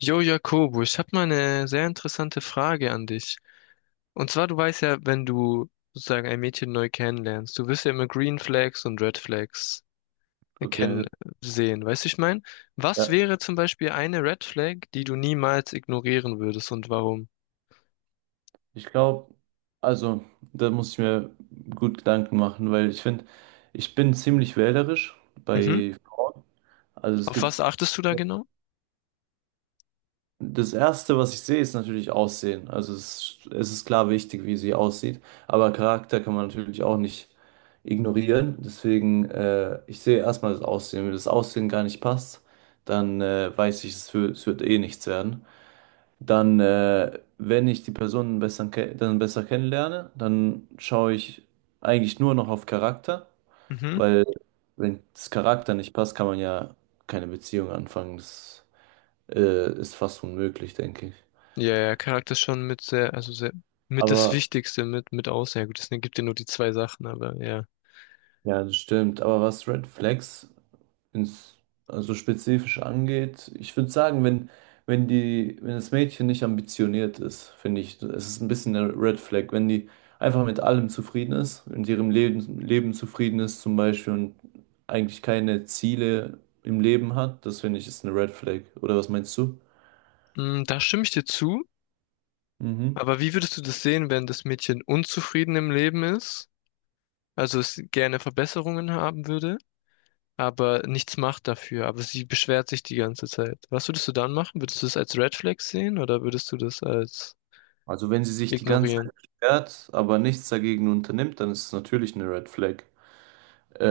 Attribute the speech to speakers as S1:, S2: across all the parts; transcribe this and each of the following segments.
S1: Jo, Jakobo, ich habe mal eine sehr interessante Frage an dich. Und zwar, du weißt ja, wenn du sozusagen ein Mädchen neu kennenlernst, du wirst ja immer Green Flags und Red Flags
S2: Okay,
S1: erkennen, sehen. Weißt du, ich mein, was
S2: ja.
S1: wäre zum Beispiel eine Red Flag, die du niemals ignorieren würdest und warum?
S2: Ich glaube, also da muss ich mir gut Gedanken machen, weil ich finde, ich bin ziemlich wählerisch
S1: Mhm.
S2: bei Frauen. Also es
S1: Auf was
S2: gibt,
S1: achtest du da genau?
S2: das Erste, was ich sehe, ist natürlich Aussehen. Also es ist klar wichtig, wie sie aussieht, aber Charakter kann man natürlich auch nicht ignorieren. Deswegen, ich sehe erstmal das Aussehen. Wenn das Aussehen gar nicht passt, dann weiß ich, es wird eh nichts werden. Dann, wenn ich die Person dann besser kennenlerne, dann schaue ich eigentlich nur noch auf Charakter, weil wenn das Charakter nicht passt, kann man ja keine Beziehung anfangen. Ist fast unmöglich, denke ich.
S1: Ja, ja, Charakter ist schon mit sehr, also sehr, mit das
S2: Aber
S1: Wichtigste mit aus. Ja, gut, es gibt ja nur die zwei Sachen, aber ja.
S2: ja, das stimmt. Aber was Red Flags? ins, also spezifisch angeht. Ich würde sagen, wenn die, wenn das Mädchen nicht ambitioniert ist, finde ich, es ist ein bisschen eine Red Flag. Wenn die einfach mit allem zufrieden ist, in ihrem Leben zufrieden ist zum Beispiel und eigentlich keine Ziele im Leben hat, das finde ich ist eine Red Flag. Oder was meinst du?
S1: Mm, da stimme ich dir zu.
S2: Mhm.
S1: Aber wie würdest du das sehen, wenn das Mädchen unzufrieden im Leben ist? Also es gerne Verbesserungen haben würde, aber nichts macht dafür. Aber sie beschwert sich die ganze Zeit. Was würdest du dann machen? Würdest du das als Red Flag sehen oder würdest du das als
S2: Also wenn sie sich die ganze
S1: ignorieren?
S2: Zeit beschwert, aber nichts dagegen unternimmt, dann ist es natürlich eine Red Flag.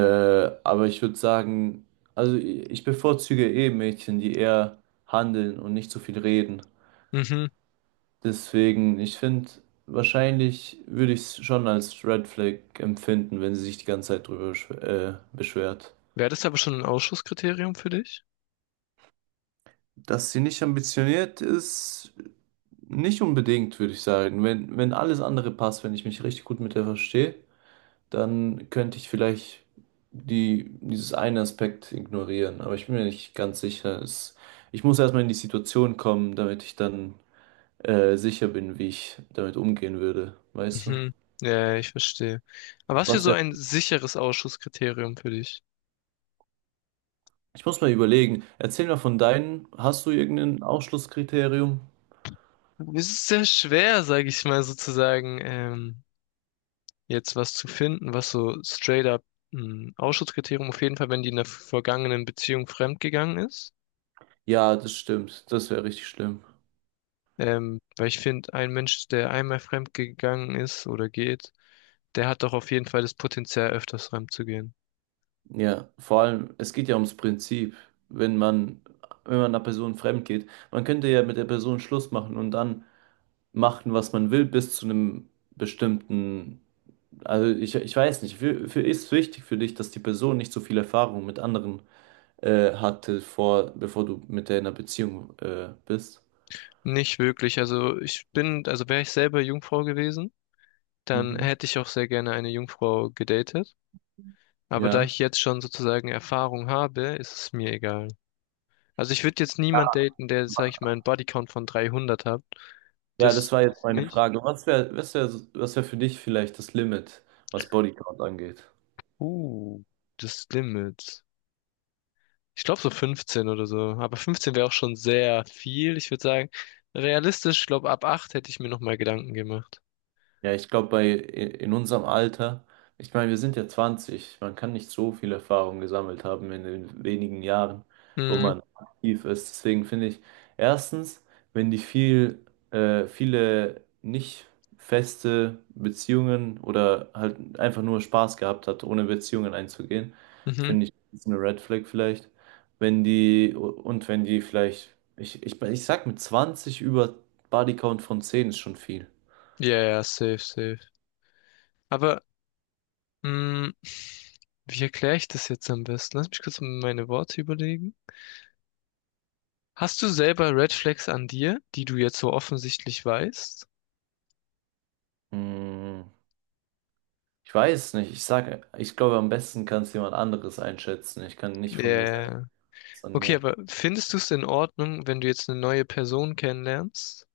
S2: Aber ich würde sagen, ich bevorzuge eh Mädchen, die eher handeln und nicht so viel reden.
S1: Mhm.
S2: Deswegen, ich finde, wahrscheinlich würde ich es schon als Red Flag empfinden, wenn sie sich die ganze Zeit drüber beschwert.
S1: Wäre das aber schon ein Ausschlusskriterium für dich?
S2: Dass sie nicht ambitioniert ist, nicht unbedingt, würde ich sagen. Wenn alles andere passt, wenn ich mich richtig gut mit der verstehe, dann könnte ich vielleicht dieses einen Aspekt ignorieren. Aber ich bin mir nicht ganz sicher. Ich muss erstmal in die Situation kommen, damit ich dann sicher bin, wie ich damit umgehen würde. Weißt du?
S1: Mhm. Ja, ich verstehe. Aber was für
S2: Was
S1: so
S2: wär?
S1: ein sicheres Ausschlusskriterium für dich?
S2: Ich muss mal überlegen. Erzähl mal von deinen. Hast du irgendein Ausschlusskriterium?
S1: Es ist sehr schwer, sage ich mal sozusagen, jetzt was zu finden, was so straight up ein Ausschlusskriterium, auf jeden Fall, wenn die in der vergangenen Beziehung fremdgegangen ist.
S2: Ja, das stimmt. Das wäre richtig schlimm.
S1: Weil ich finde, ein Mensch, der einmal fremd gegangen ist oder geht, der hat doch auf jeden Fall das Potenzial, öfters fremd zu gehen.
S2: Ja, vor allem, es geht ja ums Prinzip. Wenn man, wenn man einer Person fremd geht, man könnte ja mit der Person Schluss machen und dann machen, was man will, bis zu einem bestimmten. Also ich weiß nicht, ist wichtig für dich, dass die Person nicht so viel Erfahrung mit anderen hatte, bevor du mit der in einer Beziehung bist.
S1: Nicht wirklich. Also ich bin, also wäre ich selber Jungfrau gewesen, dann
S2: Mhm.
S1: hätte ich auch sehr gerne eine Jungfrau gedatet. Aber da
S2: Ja.
S1: ich jetzt schon sozusagen Erfahrung habe, ist es mir egal. Also ich würde jetzt niemand daten, der, sag ich mal, einen Bodycount von 300 hat.
S2: Ja,
S1: Das
S2: das war jetzt
S1: ist
S2: meine
S1: nicht.
S2: Frage. Was wäre für dich vielleicht das Limit, was Bodycount angeht?
S1: Uh, das Limit. Ich glaube so 15 oder so. Aber 15 wäre auch schon sehr viel. Ich würde sagen, realistisch, ich glaube, ab 8 hätte ich mir nochmal Gedanken gemacht.
S2: Ja, ich glaube, bei in unserem Alter, ich meine, wir sind ja 20, man kann nicht so viel Erfahrung gesammelt haben in den wenigen Jahren, wo
S1: Mhm,
S2: man aktiv ist. Deswegen finde ich, erstens, wenn die viel, viele nicht feste Beziehungen oder halt einfach nur Spaß gehabt hat, ohne Beziehungen einzugehen,
S1: mhm.
S2: finde ich, ist eine Red Flag vielleicht. Wenn die, und wenn die vielleicht, ich sag mit 20 über Bodycount von 10 ist schon viel.
S1: Ja, ja, safe, safe. Aber, mh, wie erkläre ich das jetzt am besten? Lass mich kurz meine Worte überlegen. Hast du selber Red Flags an dir, die du jetzt so offensichtlich weißt?
S2: Mm. Ich weiß nicht, ich sage, ich glaube, am besten kann es jemand anderes einschätzen. Ich kann nicht von mir sagen,
S1: Ja.
S2: es ist an
S1: Okay,
S2: mir.
S1: aber findest du es in Ordnung, wenn du jetzt eine neue Person kennenlernst,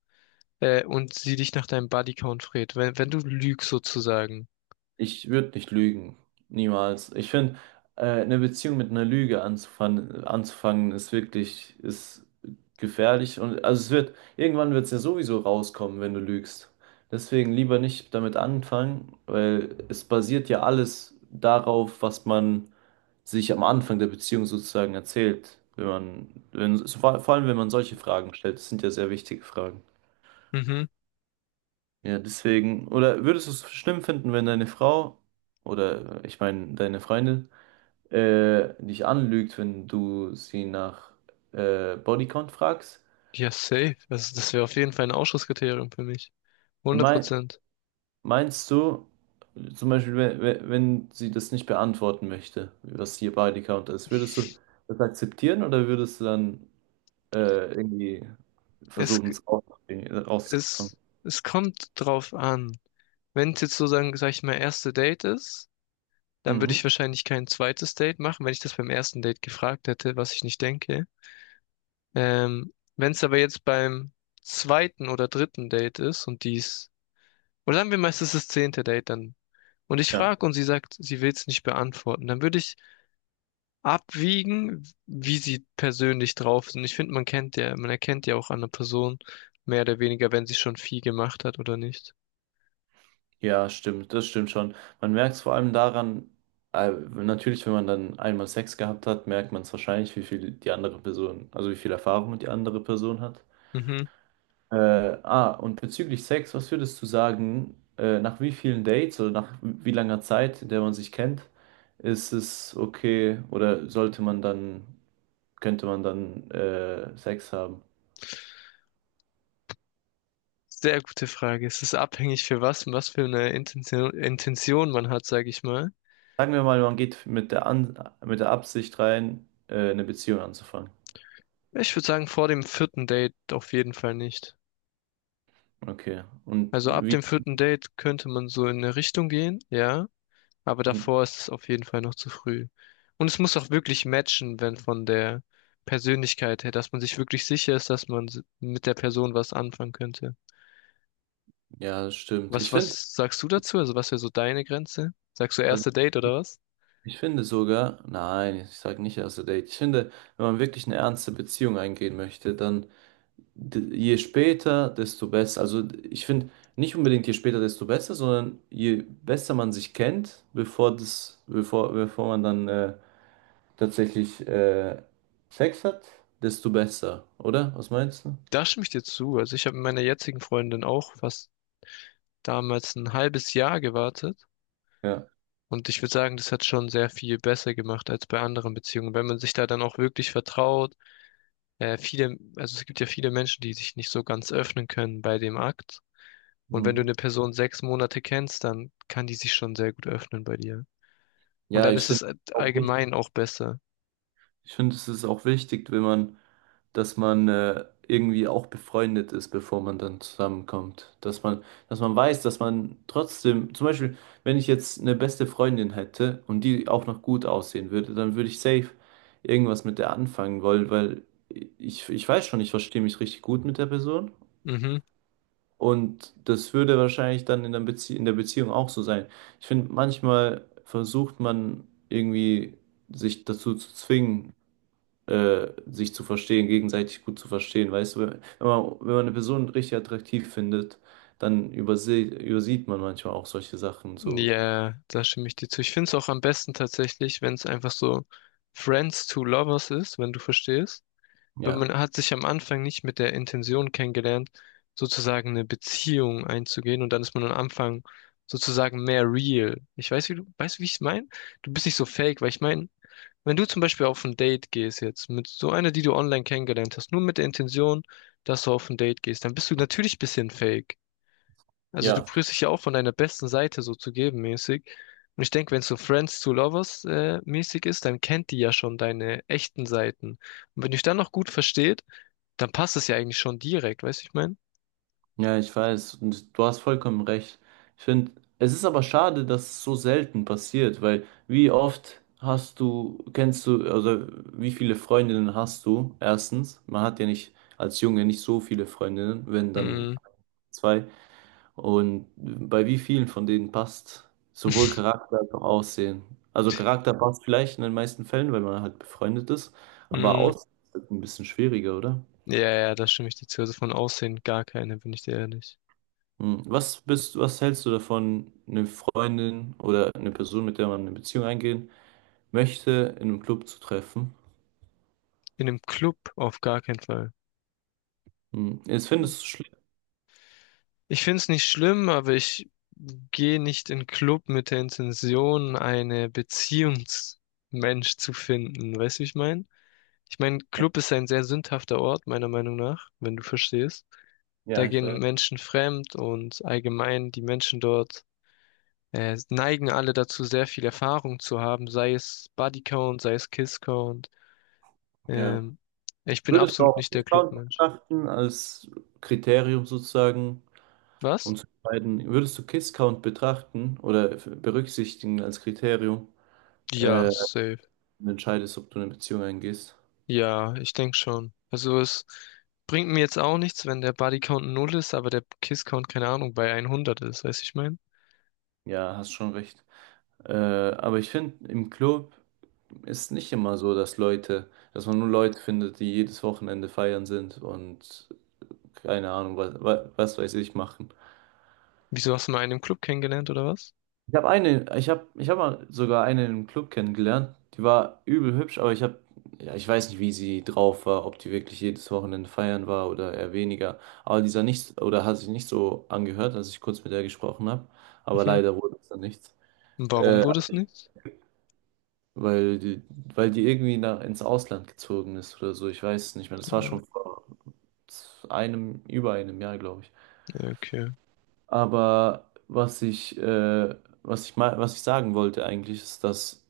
S1: und sie dich nach deinem Bodycount fragt, wenn, wenn du lügst sozusagen?
S2: Ich würde nicht lügen. Niemals. Ich finde, eine Beziehung mit einer Lüge anzufangen ist wirklich, ist gefährlich. Und also irgendwann wird es ja sowieso rauskommen, wenn du lügst. Deswegen lieber nicht damit anfangen, weil es basiert ja alles darauf, was man sich am Anfang der Beziehung sozusagen erzählt. Wenn man, wenn, so vor vor allem wenn man solche Fragen stellt, das sind ja sehr wichtige Fragen.
S1: Mhm.
S2: Ja, deswegen, oder würdest du es schlimm finden, wenn deine Frau oder ich meine deine Freundin dich anlügt, wenn du sie nach Bodycount fragst?
S1: Ja, safe. Also das wäre auf jeden Fall ein Ausschlusskriterium für mich.
S2: Und
S1: Hundert
S2: mein,
S1: Prozent.
S2: meinst du, zum Beispiel, wenn sie das nicht beantworten möchte, was ihr Bodycount ist, würdest du das akzeptieren oder würdest du dann irgendwie
S1: Es,
S2: versuchen, es rauszubekommen.
S1: es, es kommt drauf an. Wenn es jetzt sozusagen, sag ich mal, erste Date ist, dann würde ich
S2: Mhm.
S1: wahrscheinlich kein zweites Date machen, wenn ich das beim ersten Date gefragt hätte, was ich nicht denke. Wenn es aber jetzt beim zweiten oder dritten Date ist und dies oder sagen wir mal, es ist das zehnte Date dann. Und ich
S2: Ja.
S1: frage und sie sagt, sie will es nicht beantworten. Dann würde ich abwiegen, wie sie persönlich drauf sind. Ich finde, man kennt ja, man erkennt ja auch an einer Person mehr oder weniger, wenn sie schon viel gemacht hat oder nicht.
S2: Ja, stimmt, das stimmt schon. Man merkt es vor allem daran, natürlich, wenn man dann einmal Sex gehabt hat, merkt man es wahrscheinlich, wie viel die andere Person, also wie viel Erfahrung die andere Person hat.
S1: Mhm.
S2: Äh, und bezüglich Sex, was würdest du sagen, nach wie vielen Dates oder nach wie langer Zeit, in der man sich kennt, ist es okay oder sollte man dann könnte man dann Sex haben?
S1: Sehr gute Frage. Es ist abhängig für was und was für eine Intention man hat, sage ich mal.
S2: Sagen wir mal, man geht mit der Absicht rein, eine Beziehung anzufangen.
S1: Ich würde sagen, vor dem vierten Date auf jeden Fall nicht.
S2: Okay. Und
S1: Also ab
S2: wie?
S1: dem vierten Date könnte man so in eine Richtung gehen, ja. Aber
S2: Und
S1: davor ist es auf jeden Fall noch zu früh. Und es muss auch wirklich matchen, wenn von der Persönlichkeit her, dass man sich wirklich sicher ist, dass man mit der Person was anfangen könnte.
S2: ja, das stimmt.
S1: Was,
S2: Ich finde,
S1: was sagst du dazu? Also was wäre so deine Grenze? Sagst du
S2: also
S1: erste Date oder was?
S2: nein, ich sage nicht erste Date. Ich finde, wenn man wirklich eine ernste Beziehung eingehen möchte, dann je später, desto besser. Also ich finde nicht unbedingt je später, desto besser, sondern je besser man sich kennt, bevor man dann tatsächlich Sex hat, desto besser, oder? Was meinst du?
S1: Da stimme ich dir zu. Also ich habe mit meiner jetzigen Freundin auch fast damals ein halbes Jahr gewartet.
S2: Ja.
S1: Und ich würde sagen, das hat schon sehr viel besser gemacht als bei anderen Beziehungen. Wenn man sich da dann auch wirklich vertraut, viele, also es gibt ja viele Menschen, die sich nicht so ganz öffnen können bei dem Akt. Und wenn du
S2: Mhm.
S1: eine Person 6 Monate kennst, dann kann die sich schon sehr gut öffnen bei dir. Und
S2: Ja,
S1: dann
S2: ich
S1: ist
S2: finde
S1: es
S2: auch wichtig,
S1: allgemein auch besser.
S2: ich finde, es ist auch wichtig, wenn man, dass man irgendwie auch befreundet ist, bevor man dann zusammenkommt. Dass man weiß, dass man trotzdem, zum Beispiel, wenn ich jetzt eine beste Freundin hätte und die auch noch gut aussehen würde, dann würde ich safe irgendwas mit der anfangen wollen, weil ich weiß schon, ich verstehe mich richtig gut mit der Person.
S1: Mhm.
S2: Und das würde wahrscheinlich dann in der Beziehung auch so sein. Ich finde, manchmal versucht man irgendwie sich dazu zu zwingen, sich zu verstehen, gegenseitig gut zu verstehen. Weißt du, wenn man eine Person richtig attraktiv findet, dann überse übersieht man manchmal auch solche Sachen. So,
S1: Ja, da stimme ich dir zu. Ich finde es auch am besten tatsächlich, wenn es einfach so Friends to Lovers ist, wenn du verstehst. Weil
S2: ja.
S1: man hat sich am Anfang nicht mit der Intention kennengelernt, sozusagen eine Beziehung einzugehen. Und dann ist man am Anfang sozusagen mehr real. Ich weiß, wie du, weißt du, wie ich es meine? Du bist nicht so fake, weil ich meine, wenn du zum Beispiel auf ein Date gehst jetzt mit so einer, die du online kennengelernt hast, nur mit der Intention, dass du auf ein Date gehst, dann bist du natürlich ein bisschen fake. Also du
S2: Ja.
S1: prüfst dich ja auch von deiner besten Seite so zu geben mäßig. Und ich denke, wenn es so Friends to Lovers mäßig ist, dann kennt die ja schon deine echten Seiten. Und wenn dich dann noch gut versteht, dann passt es ja eigentlich schon direkt, weißt du, ich meine?
S2: Ja, ich weiß. Und du hast vollkommen recht. Ich finde, es ist aber schade, dass es so selten passiert, weil wie oft hast du, kennst du, also wie viele Freundinnen hast du? Erstens, man hat ja nicht als Junge nicht so viele Freundinnen, wenn dann
S1: Mm,
S2: zwei. Und bei wie vielen von denen passt sowohl Charakter als auch Aussehen? Also Charakter passt vielleicht in den meisten Fällen, weil man halt befreundet ist, aber
S1: mm,
S2: Aussehen ist ein bisschen schwieriger, oder?
S1: ja, ja, da stimme ich dir zu. Also von Aussehen gar keine, bin ich dir ehrlich.
S2: Hm, was bist, was hältst du davon, eine Freundin oder eine Person, mit der man eine Beziehung eingehen möchte, in einem Club zu treffen?
S1: In einem Club auf gar keinen Fall.
S2: Hm, jetzt findest du es schlimm.
S1: Ich finde es nicht schlimm, aber ich gehe nicht in Club mit der Intention, eine Beziehungsmensch zu finden. Weißt du, wie ich meine? Ich meine, Club ist ein sehr sündhafter Ort, meiner Meinung nach, wenn du verstehst.
S2: Ja,
S1: Da
S2: ich
S1: gehen
S2: weiß.
S1: Menschen fremd und allgemein die Menschen dort neigen alle dazu, sehr viel Erfahrung zu haben, sei es Bodycount, sei es Kisscount.
S2: Ja.
S1: Ähm, ich bin
S2: Würdest du
S1: absolut
S2: auch
S1: nicht der
S2: Kiss-Count
S1: Clubmensch.
S2: betrachten als Kriterium sozusagen,
S1: Was?
S2: um zu entscheiden, würdest du Kiss-Count betrachten oder berücksichtigen als Kriterium, äh,
S1: Ja, safe.
S2: wenn du entscheidest, ob du eine Beziehung eingehst?
S1: Ja, ich denke schon. Also es bringt mir jetzt auch nichts, wenn der Bodycount null ist, aber der Kisscount, keine Ahnung, bei 100 ist, weiß ich mein.
S2: Ja, hast schon recht. Aber ich finde, im Club ist nicht immer so, dass Leute, dass man nur Leute findet, die jedes Wochenende feiern sind und keine Ahnung, was weiß ich machen.
S1: Wieso hast du mal einen im Club kennengelernt oder was?
S2: Ich habe mal sogar eine im Club kennengelernt. Die war übel hübsch, aber ja, ich weiß nicht, wie sie drauf war, ob die wirklich jedes Wochenende feiern war oder eher weniger. Aber die sah nicht, oder hat sich nicht so angehört, als ich kurz mit der gesprochen habe. Aber
S1: Mhm.
S2: leider wurde es dann nichts.
S1: Und warum
S2: Äh,
S1: wurde es nichts?
S2: weil die irgendwie ins Ausland gezogen ist oder so. Ich weiß es nicht mehr. Das war
S1: Ja,
S2: schon vor über einem Jahr, glaube ich.
S1: ja, okay.
S2: Aber was ich sagen wollte eigentlich, ist, dass,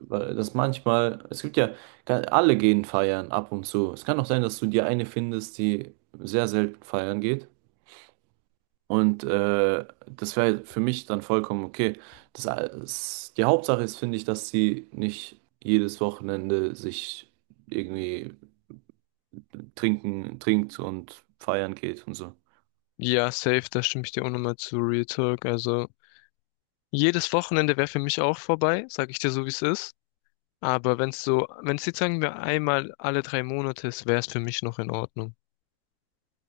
S2: weil- dass manchmal, es gibt ja, ga- alle gehen feiern ab und zu. Es kann auch sein, dass du dir eine findest, die sehr selten feiern geht. Und das wäre für mich dann vollkommen okay. Die Hauptsache ist, finde ich, dass sie nicht jedes Wochenende sich irgendwie trinkt und feiern geht und so.
S1: Ja, safe, da stimme ich dir auch nochmal zu Real Talk. Also jedes Wochenende wäre für mich auch vorbei, sag ich dir so, wie es ist. Aber wenn es so, wenn es jetzt sagen wir einmal alle 3 Monate ist, wäre es für mich noch in Ordnung.